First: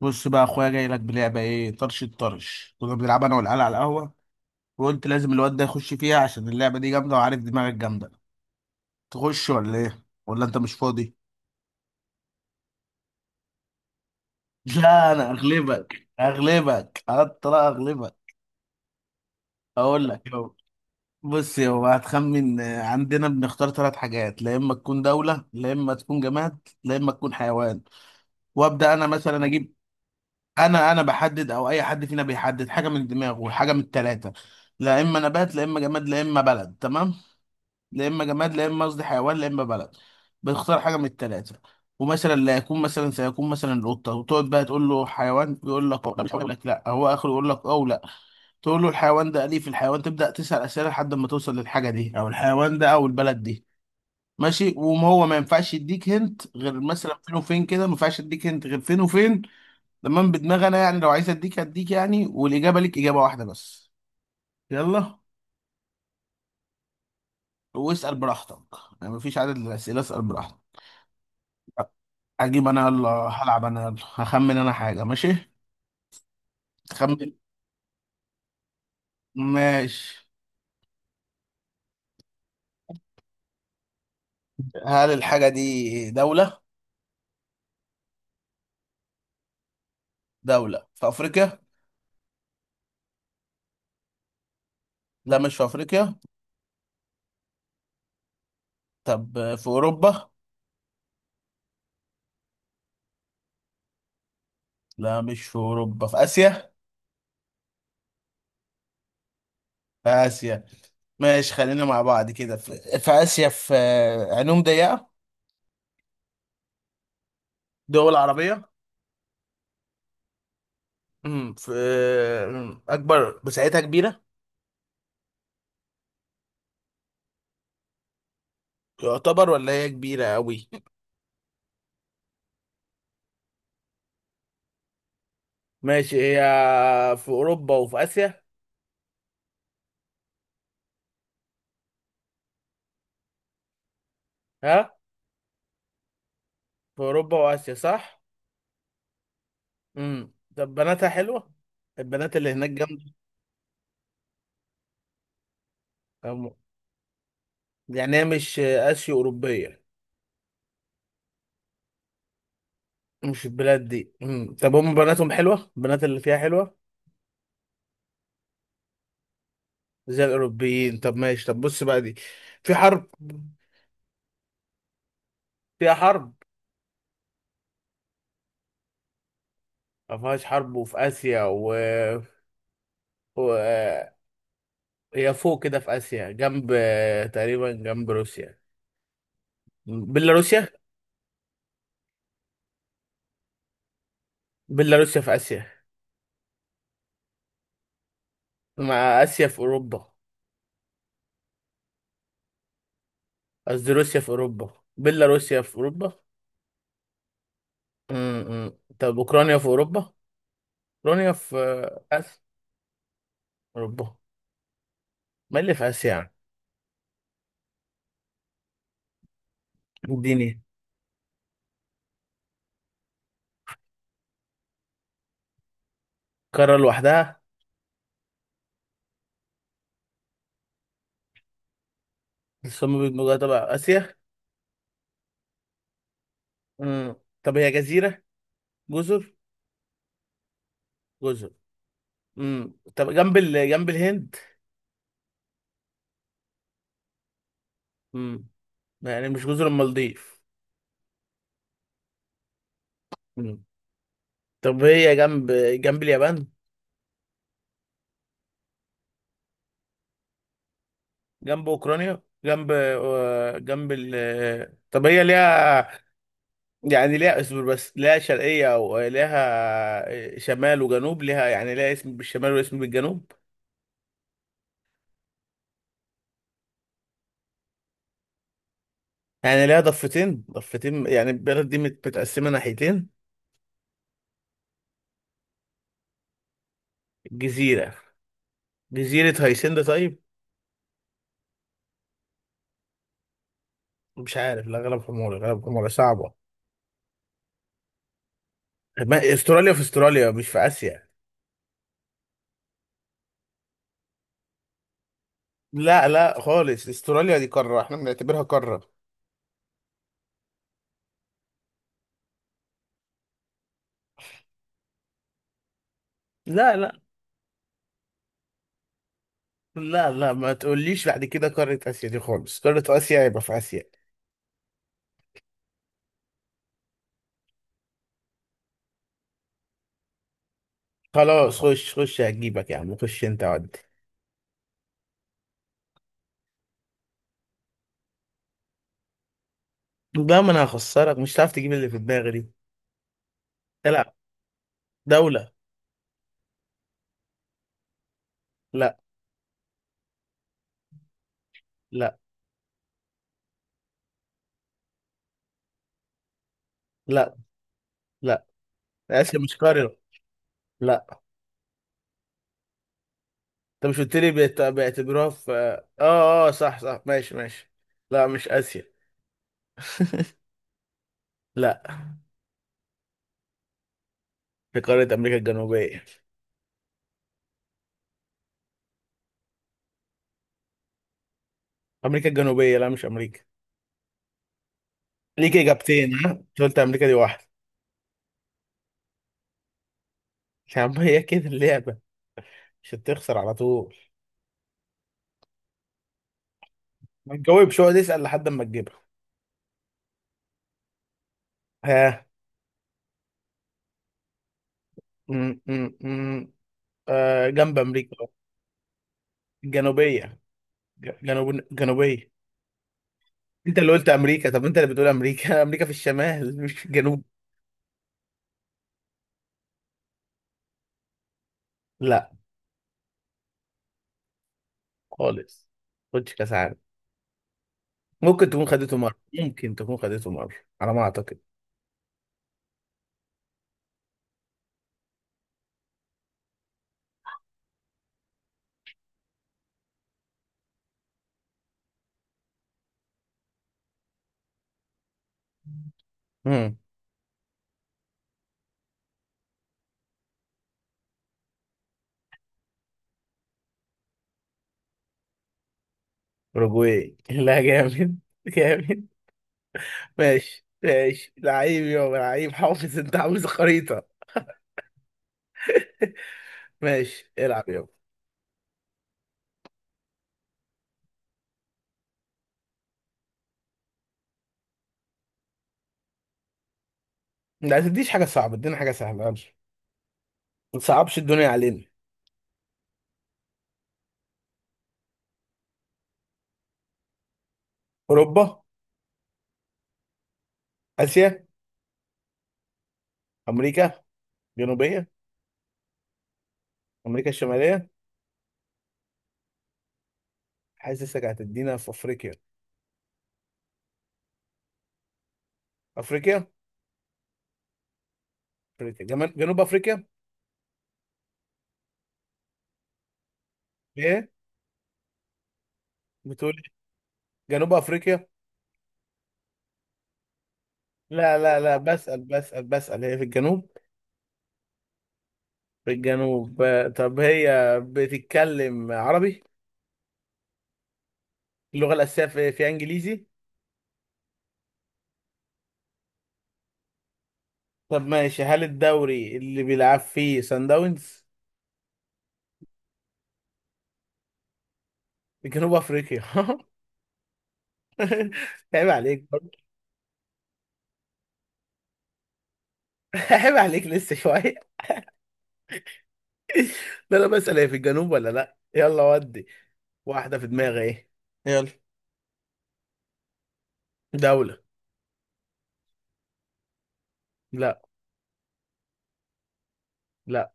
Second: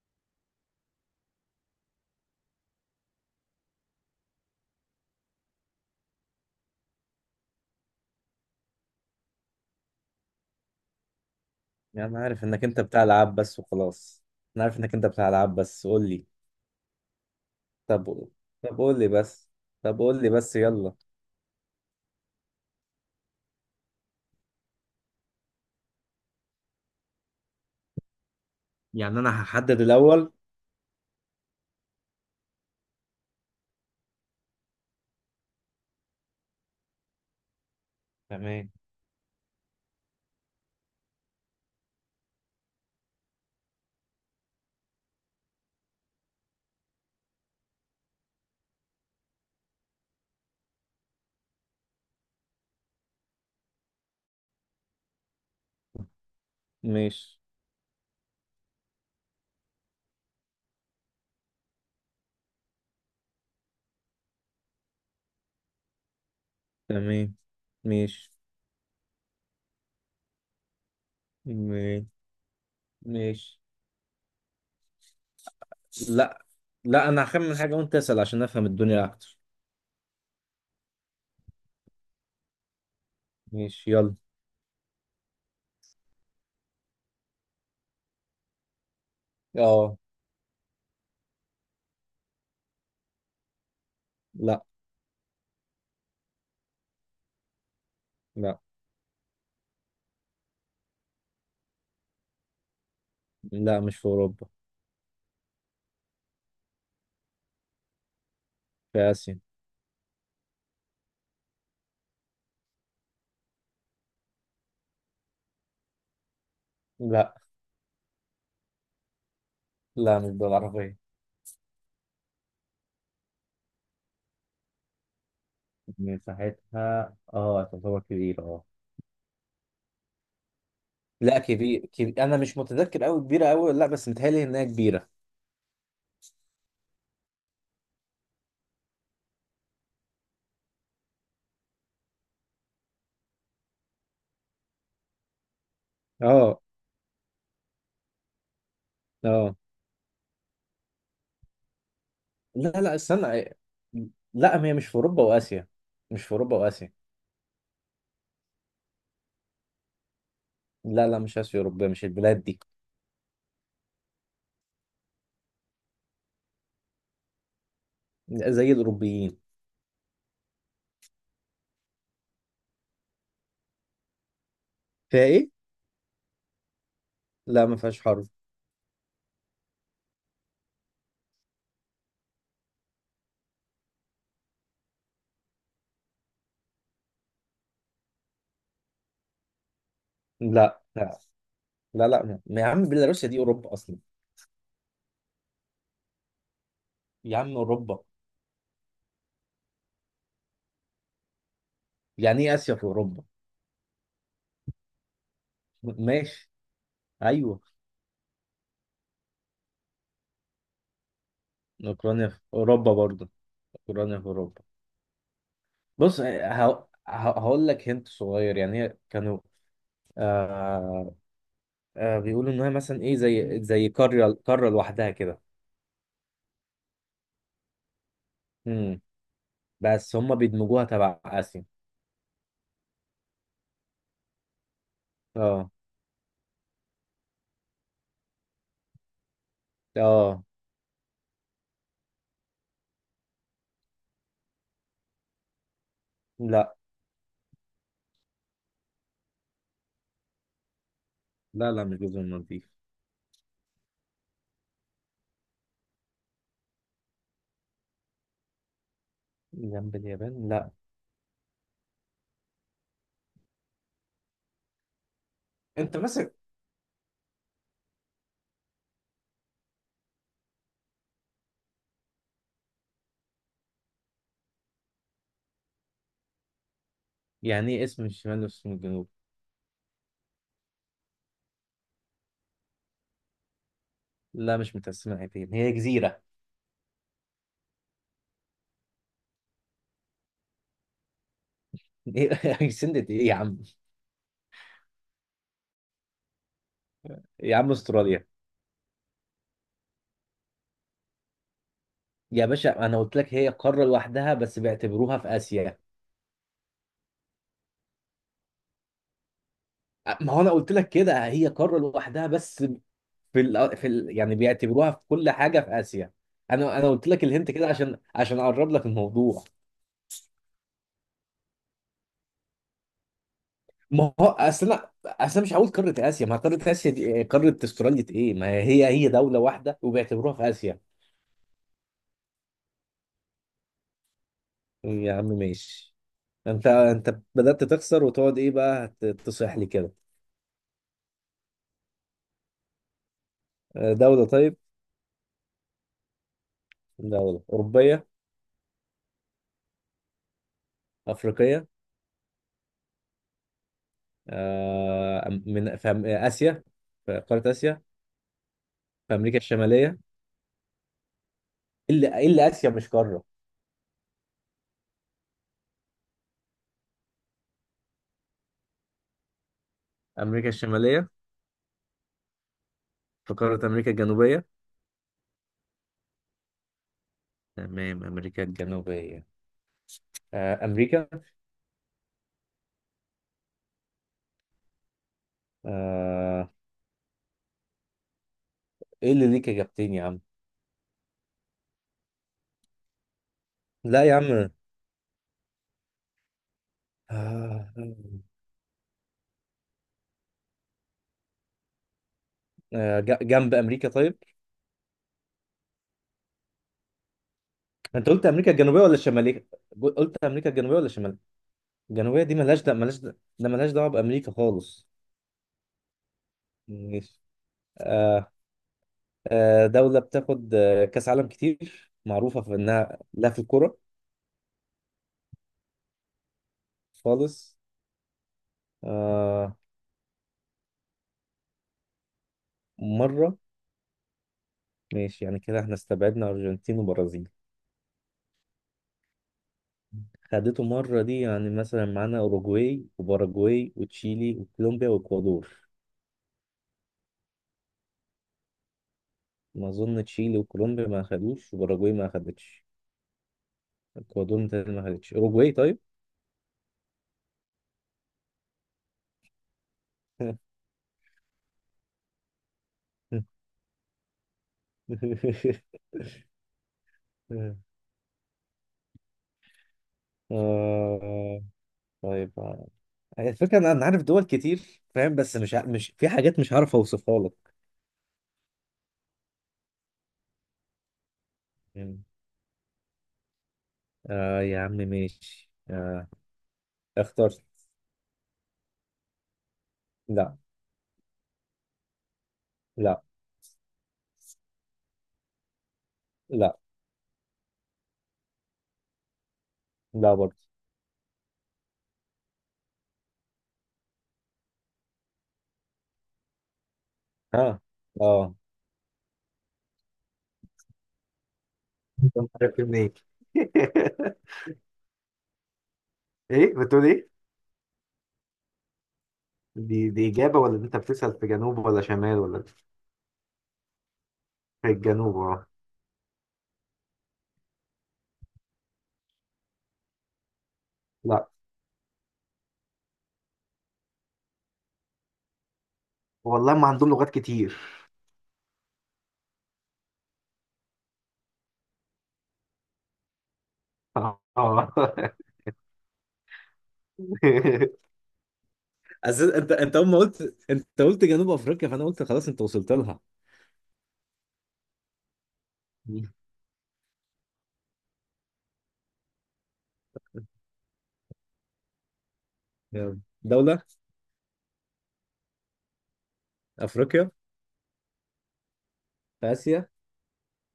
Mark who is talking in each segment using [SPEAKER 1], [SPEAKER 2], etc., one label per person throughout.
[SPEAKER 1] بص بقى يا اخويا، جاي لك بلعبه، ايه؟ الطرش كنا بنلعبها انا والعيال على القهوه، وقلت لازم الواد ده يخش فيها عشان اللعبه دي جامده، وعارف دماغك جامده. تخش ولا ايه؟ ولا انت مش فاضي؟
[SPEAKER 2] يعني انا عارف انك انت بتاع العاب بس وخلاص. انا عارف انك انت
[SPEAKER 1] لا،
[SPEAKER 2] بتاع
[SPEAKER 1] انا
[SPEAKER 2] العاب بس،
[SPEAKER 1] اغلبك
[SPEAKER 2] قول لي.
[SPEAKER 1] اغلبك اطلع
[SPEAKER 2] طب.
[SPEAKER 1] اغلبك.
[SPEAKER 2] طب قول لي بس. طب
[SPEAKER 1] اقول لك
[SPEAKER 2] قول لي
[SPEAKER 1] يو.
[SPEAKER 2] بس يلا.
[SPEAKER 1] بص يا هو، هتخمن. عندنا بنختار ثلاث حاجات: لا اما تكون دوله، لا اما تكون جماد، لا اما تكون حيوان. وابدا انا
[SPEAKER 2] يعني انا
[SPEAKER 1] مثلا اجيب.
[SPEAKER 2] هحدد الاول.
[SPEAKER 1] انا بحدد او اي حد فينا بيحدد حاجه من دماغه، حاجه من الثلاثه: لا اما نبات، لا اما جماد، لا اما بلد. تمام؟ لا اما جماد، لا
[SPEAKER 2] تمام.
[SPEAKER 1] اما قصدي حيوان، لا اما بلد. بتختار حاجه من الثلاثه، ومثلا لا يكون مثلا سيكون مثلا القطه، وتقعد بقى تقول له حيوان، يقول لك لا، يقول لك لا، هو اخره يقول لك او لا. تقول له الحيوان ده اليف، الحيوان، تبدا تسال اسئله لحد ما توصل للحاجه دي او الحيوان ده او البلد دي. ماشي، وما هو ما ينفعش يديك هنت غير مثلا فين
[SPEAKER 2] ماشي.
[SPEAKER 1] وفين كده، ما ينفعش يديك هنت غير فين وفين. تمام؟ بدماغ انا يعني، لو عايز اديك هديك يعني، والاجابه ليك اجابه واحده بس. يلا.
[SPEAKER 2] تمام.
[SPEAKER 1] واسال
[SPEAKER 2] ماشي.
[SPEAKER 1] براحتك، يعني مفيش عدد للاسئله، اسال براحتك.
[SPEAKER 2] ماشي.
[SPEAKER 1] اجيب انا، يلا
[SPEAKER 2] ماشي.
[SPEAKER 1] هلعب انا، يلا هخمن انا حاجة. ماشي.
[SPEAKER 2] لا لا
[SPEAKER 1] خمن.
[SPEAKER 2] انا هخمن حاجة وانت اسأل عشان افهم الدنيا اكتر.
[SPEAKER 1] ماشي.
[SPEAKER 2] ماشي يلا.
[SPEAKER 1] هل الحاجة دي دولة؟
[SPEAKER 2] اه.
[SPEAKER 1] دولة في افريقيا؟
[SPEAKER 2] لا
[SPEAKER 1] لا مش في افريقيا.
[SPEAKER 2] لا
[SPEAKER 1] طب في اوروبا؟
[SPEAKER 2] لا مش في اوروبا،
[SPEAKER 1] لا مش في اوروبا، في اسيا.
[SPEAKER 2] في اسيا.
[SPEAKER 1] في اسيا. ماشي خلينا مع بعض كده، في اسيا، في، عينهم ضيقة؟
[SPEAKER 2] لا
[SPEAKER 1] دول عربية؟
[SPEAKER 2] لا مش دول عربية.
[SPEAKER 1] في، اكبر مساحتها كبيرة؟
[SPEAKER 2] مساحتها اه تعتبر كبيرة اه.
[SPEAKER 1] يعتبر ولا هي كبيرة قوي؟
[SPEAKER 2] لا كبير انا مش متذكر قوي كبيره قوي، لا بس متهيألي انها كبيره.
[SPEAKER 1] ماشي. هي في اوروبا وفي اسيا، ها؟
[SPEAKER 2] اه.
[SPEAKER 1] في اوروبا واسيا، صح؟
[SPEAKER 2] اه.
[SPEAKER 1] طب بناتها حلوه، البنات اللي
[SPEAKER 2] لا
[SPEAKER 1] هناك
[SPEAKER 2] لا
[SPEAKER 1] جامده؟
[SPEAKER 2] استنى. لا هي مش في اوروبا واسيا. مش في
[SPEAKER 1] أم-
[SPEAKER 2] اوروبا واسيا.
[SPEAKER 1] يعني هي مش اسيو اوروبيه،
[SPEAKER 2] لا مش اسيا اوروبيه، مش البلاد دي.
[SPEAKER 1] مش البلاد دي. طب هم بناتهم حلوه، البنات اللي فيها حلوه
[SPEAKER 2] زي الاوروبيين.
[SPEAKER 1] زي الاوروبيين؟ طب ماشي، طب بص بقى، دي في حرب،
[SPEAKER 2] فيها ايه؟
[SPEAKER 1] فيها حرب؟
[SPEAKER 2] لا ما فيهاش حرب.
[SPEAKER 1] ما فيهاش حرب، وفي اسيا و هي فوق كده في اسيا، جنب تقريبا جنب روسيا، بيلاروسيا.
[SPEAKER 2] لا. يا عم بيلاروسيا دي اوروبا اصلا.
[SPEAKER 1] بيلاروسيا في اسيا،
[SPEAKER 2] يا عم اوروبا.
[SPEAKER 1] مع اسيا، في اوروبا.
[SPEAKER 2] يعني ايه اسيا في اوروبا؟
[SPEAKER 1] قصدي روسيا في اوروبا، بيلاروسيا في اوروبا.
[SPEAKER 2] ماشي. ايوه.
[SPEAKER 1] امم طب اوكرانيا في اوروبا، اوكرانيا في
[SPEAKER 2] اوكرانيا في
[SPEAKER 1] اسيا،
[SPEAKER 2] اوروبا برضه.
[SPEAKER 1] اوروبا؟
[SPEAKER 2] اوكرانيا في اوروبا.
[SPEAKER 1] ما اللي في اسيا
[SPEAKER 2] بص
[SPEAKER 1] يعني؟
[SPEAKER 2] ه- هقول لك هنت صغير، يعني هي كانوا
[SPEAKER 1] اديني.
[SPEAKER 2] آه. آه بيقولوا ان هي مثلا ايه زي قاره لوحدها كده.
[SPEAKER 1] قاره لوحدها.
[SPEAKER 2] امم. بس هم بيدمجوها تبع اسيا.
[SPEAKER 1] الصم بيبقى جوه تبع اسيا.
[SPEAKER 2] اه.
[SPEAKER 1] امم طب هي جزيره، جزر؟
[SPEAKER 2] اه.
[SPEAKER 1] جزر. طب جنب جنب الهند؟
[SPEAKER 2] لا
[SPEAKER 1] امم يعني مش جزر المالديف.
[SPEAKER 2] لا مش جزر المالديف.
[SPEAKER 1] امم طب هي جنب اليابان؟
[SPEAKER 2] جنب اليابان لا.
[SPEAKER 1] جنب اوكرانيا، جنب جنب طب هي
[SPEAKER 2] انت
[SPEAKER 1] ليها،
[SPEAKER 2] ماسك؟
[SPEAKER 1] يعني ليها، اصبر بس، ليها شرقية وليها شمال وجنوب، ليها يعني ليها اسم بالشمال واسم بالجنوب؟
[SPEAKER 2] يعني ايه اسم الشمال واسم الجنوب؟
[SPEAKER 1] يعني ليها ضفتين، ضفتين، يعني البلد دي متقسمة ناحيتين.
[SPEAKER 2] لا مش متقسمه حتتين، هي جزيره.
[SPEAKER 1] جزيرة. جزيرة هايسند، طيب.
[SPEAKER 2] ايه سندت ايه يا عم؟
[SPEAKER 1] مش عارف، لا، غلب حمولي صعبة.
[SPEAKER 2] يا عم استراليا.
[SPEAKER 1] ما استراليا، في استراليا مش في آسيا.
[SPEAKER 2] يا باشا انا قلت لك هي قاره لوحدها بس بيعتبروها في اسيا.
[SPEAKER 1] لا لا، خالص استراليا دي قارة، احنا بنعتبرها قارة.
[SPEAKER 2] ما هو انا قلت لك كده، هي قاره لوحدها بس. في ال يعني بيعتبروها في كل حاجه في اسيا.
[SPEAKER 1] لا
[SPEAKER 2] انا
[SPEAKER 1] لا
[SPEAKER 2] قلت لك الهنت كده عشان اقرب لك الموضوع.
[SPEAKER 1] لا لا، ما تقوليش بعد كده قارة آسيا دي، خالص قارة آسيا يبقى في آسيا.
[SPEAKER 2] ما هو اصل أنا مش هقول قاره اسيا، ما هي قاره اسيا دي إيه؟ قاره استراليا ايه، ما هي هي دوله واحده وبيعتبروها في اسيا.
[SPEAKER 1] خلاص خش، خش هجيبك يا عم، خش انت.
[SPEAKER 2] يا عم ماشي. انت بدات تخسر وتقعد ايه بقى تصيح لي كده؟
[SPEAKER 1] لا ما انا هخسرك، مش هتعرف تجيب اللي في دماغي دي.
[SPEAKER 2] آه،
[SPEAKER 1] لا.
[SPEAKER 2] دوله طيب.
[SPEAKER 1] دولة.
[SPEAKER 2] دوله اوروبيه؟
[SPEAKER 1] لا.
[SPEAKER 2] افريقيه؟
[SPEAKER 1] لا.
[SPEAKER 2] آه، من في اسيا؟ في
[SPEAKER 1] لا.
[SPEAKER 2] قاره اسيا؟
[SPEAKER 1] لا.
[SPEAKER 2] في امريكا
[SPEAKER 1] آسيا مش
[SPEAKER 2] الشماليه؟
[SPEAKER 1] قارة.
[SPEAKER 2] إيه
[SPEAKER 1] لا،
[SPEAKER 2] اللي اسيا مش قاره؟
[SPEAKER 1] انت مش قلت لي بيعتبروها في صح صح، ماشي ماشي. لا، مش آسيا.
[SPEAKER 2] امريكا الشماليه؟
[SPEAKER 1] لا،
[SPEAKER 2] في قارة أمريكا الجنوبية.
[SPEAKER 1] في قارة أمريكا الجنوبية.
[SPEAKER 2] تمام أمريكا الجنوبية. آه أمريكا.
[SPEAKER 1] أمريكا الجنوبية، لا مش أمريكا. ليك إجابتين، ها؟
[SPEAKER 2] آه.
[SPEAKER 1] أنت قلت أمريكا، دي واحدة.
[SPEAKER 2] إيه اللي ليك إجابتين يا عم؟
[SPEAKER 1] يا عم هي كده اللعبة، مش هتخسر على طول.
[SPEAKER 2] لا يا عم.
[SPEAKER 1] ما
[SPEAKER 2] آه.
[SPEAKER 1] تجاوبش، اقعد اسأل لحد ما تجيبها، ها؟
[SPEAKER 2] آه، جنب أمريكا طيب.
[SPEAKER 1] م -م -م. آه، جنب
[SPEAKER 2] أنت
[SPEAKER 1] أمريكا
[SPEAKER 2] قلت أمريكا الجنوبية ولا الشمالية؟ قلت
[SPEAKER 1] الجنوبية.
[SPEAKER 2] أمريكا الجنوبية ولا الشمالية؟
[SPEAKER 1] جنوب،
[SPEAKER 2] الجنوبية
[SPEAKER 1] جنوبية.
[SPEAKER 2] دي ملهاش ده، ملهاش
[SPEAKER 1] انت
[SPEAKER 2] دعوة
[SPEAKER 1] اللي قلت
[SPEAKER 2] بأمريكا
[SPEAKER 1] امريكا، طب انت
[SPEAKER 2] خالص.
[SPEAKER 1] اللي بتقول امريكا، امريكا في الشمال مش في
[SPEAKER 2] ماشي.
[SPEAKER 1] الجنوب.
[SPEAKER 2] آه. آه دولة بتاخد آه، كأس عالم، كتير
[SPEAKER 1] لا.
[SPEAKER 2] معروفة في إنها لا في الكورة.
[SPEAKER 1] خالص. خدش كاس عالم.
[SPEAKER 2] خالص.
[SPEAKER 1] ممكن تكون خدته مره،
[SPEAKER 2] آه.
[SPEAKER 1] ممكن تكون خدته مره، على ما اعتقد.
[SPEAKER 2] مرة. ماشي، يعني كده احنا استبعدنا أرجنتين وبرازيل. خدته مرة دي، يعني مثلا معانا أوروجواي وباراجواي وتشيلي وكولومبيا وإكوادور.
[SPEAKER 1] امم
[SPEAKER 2] ما أظن تشيلي وكولومبيا ما أخدوش، وباراجواي ما أخدتش. إكوادور متهيألي ما أخدتش، أوروجواي طيب.
[SPEAKER 1] اوروجواي. لا، جامد جامد. ماشي ماشي، لعيب يابا، لعيب حافظ، انت عامل زي خريطه. ماشي، العب يابا.
[SPEAKER 2] آه طيب آه. الفكرة إن أنا عارف دول كتير فاهم، بس مش في حاجات مش عارف أوصفها لك.
[SPEAKER 1] لا تديش حاجه صعبه، ادينا حاجه سهله، يلا. ما تصعبش الدنيا علينا.
[SPEAKER 2] مم. آه يا عم ماشي. آه. اخترت.
[SPEAKER 1] اوروبا؟
[SPEAKER 2] لا.
[SPEAKER 1] اسيا؟
[SPEAKER 2] لا.
[SPEAKER 1] امريكا جنوبيه؟
[SPEAKER 2] لا.
[SPEAKER 1] امريكا الشماليه؟
[SPEAKER 2] لا برضه.
[SPEAKER 1] حاسسك هتدينا في افريقيا. افريقيا؟
[SPEAKER 2] ها. اه.
[SPEAKER 1] افريقيا جنوب افريقيا.
[SPEAKER 2] انت عارف منين؟
[SPEAKER 1] ايه
[SPEAKER 2] ايه
[SPEAKER 1] بتقول؟ إيه؟
[SPEAKER 2] بتقول؟
[SPEAKER 1] جنوب افريقيا.
[SPEAKER 2] دي دي إجابة ولا دي أنت بتسأل في
[SPEAKER 1] لا
[SPEAKER 2] جنوب
[SPEAKER 1] لا لا،
[SPEAKER 2] ولا شمال
[SPEAKER 1] بسأل
[SPEAKER 2] ولا في؟
[SPEAKER 1] بسأل بسأل، هي في الجنوب.
[SPEAKER 2] الجنوب أه.
[SPEAKER 1] في الجنوب. طب هي بتتكلم عربي؟
[SPEAKER 2] لا
[SPEAKER 1] اللغة الأساسية في انجليزي؟
[SPEAKER 2] والله ما عندهم لغات كتير.
[SPEAKER 1] طب ماشي، هل الدوري اللي بيلعب فيه سان داونز
[SPEAKER 2] أه
[SPEAKER 1] في جنوب افريقيا؟ عيب عليك
[SPEAKER 2] أساس انت
[SPEAKER 1] برضه.
[SPEAKER 2] انت اول ما قلت، انت قلت جنوب افريقيا، فانا قلت خلاص انت وصلت لها.
[SPEAKER 1] عيب عليك، لسه شوية. لا لا، بسأل هي في الجنوب ولا لا. يلا، ودي واحدة في دماغي، ايه يلا؟
[SPEAKER 2] يلا. دولة.
[SPEAKER 1] دولة.
[SPEAKER 2] افريقيا؟
[SPEAKER 1] لا.
[SPEAKER 2] في اسيا؟
[SPEAKER 1] لا،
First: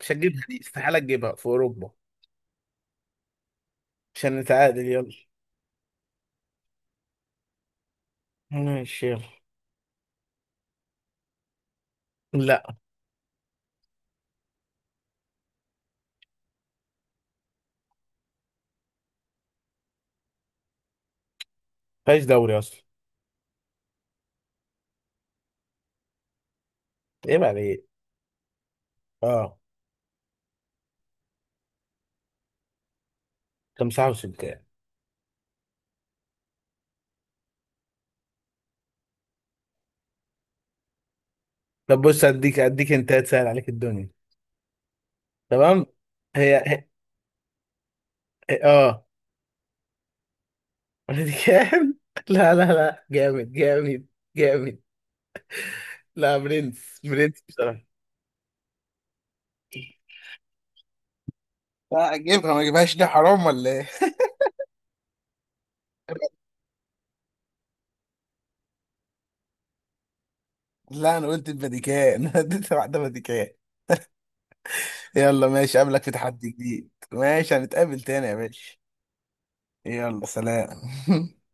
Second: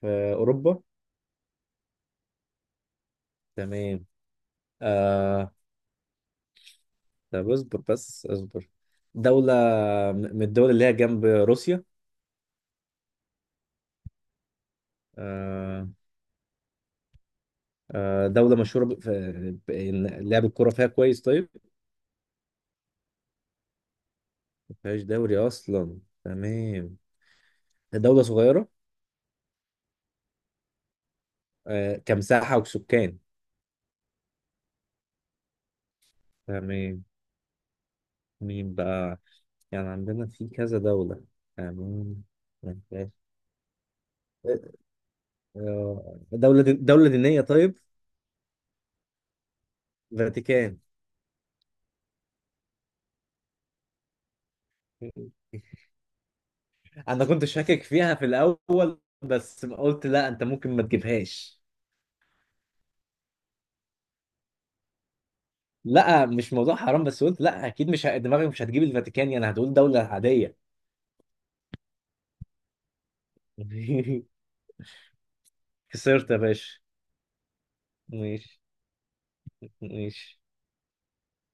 [SPEAKER 1] مش
[SPEAKER 2] في
[SPEAKER 1] هتجيبها دي،
[SPEAKER 2] اوروبا.
[SPEAKER 1] استحالة تجيبها. في أوروبا،
[SPEAKER 2] تمام.
[SPEAKER 1] عشان نتعادل، يلا.
[SPEAKER 2] آه طب اصبر بس.
[SPEAKER 1] ماشي، يلا.
[SPEAKER 2] دولة من الدول اللي هي جنب روسيا.
[SPEAKER 1] لا
[SPEAKER 2] آه. آه دولة مشهورة إن لعب الكورة فيها كويس طيب.
[SPEAKER 1] فيهاش دوري اصلا.
[SPEAKER 2] مفيهاش دوري اصلا، تمام.
[SPEAKER 1] ايه بقى، ايه؟
[SPEAKER 2] دولة صغيرة.
[SPEAKER 1] اه.
[SPEAKER 2] آه كمساحة وسكان.
[SPEAKER 1] تمسحه وسلكاه.
[SPEAKER 2] تمام. مين بقى؟ يعني عندنا في كذا دولة.
[SPEAKER 1] طب
[SPEAKER 2] تمام.
[SPEAKER 1] بص، اديك انت
[SPEAKER 2] مفيهاش-
[SPEAKER 1] تسهل عليك الدنيا. تمام.
[SPEAKER 2] آه،
[SPEAKER 1] هي, هي...
[SPEAKER 2] دولة دينية طيب.
[SPEAKER 1] هي... اه
[SPEAKER 2] فاتيكان.
[SPEAKER 1] كام. لا لا لا، جامد جامد جامد. لا، برنس
[SPEAKER 2] انا
[SPEAKER 1] برنس،
[SPEAKER 2] كنت شاكك
[SPEAKER 1] بصراحه.
[SPEAKER 2] فيها في الاول بس قلت لا انت ممكن ما تجيبهاش.
[SPEAKER 1] لا، اجيبها، ما اجيبهاش، دي حرام ولا ايه؟
[SPEAKER 2] لا مش موضوع حرام، بس قلت لا اكيد مش ه- دماغي مش هتجيب الفاتيكان، يعني هتقول دولة عادية.
[SPEAKER 1] لا انا قلت الفاتيكان. انا اديت واحده فاتيكان. يلا ماشي، اقابلك في
[SPEAKER 2] خسرت يا
[SPEAKER 1] تحدي
[SPEAKER 2] باشا.
[SPEAKER 1] جديد، ماشي، هنتقابل تاني يا
[SPEAKER 2] ماشي.
[SPEAKER 1] باشا. يلا
[SPEAKER 2] ماشي.
[SPEAKER 1] سلام.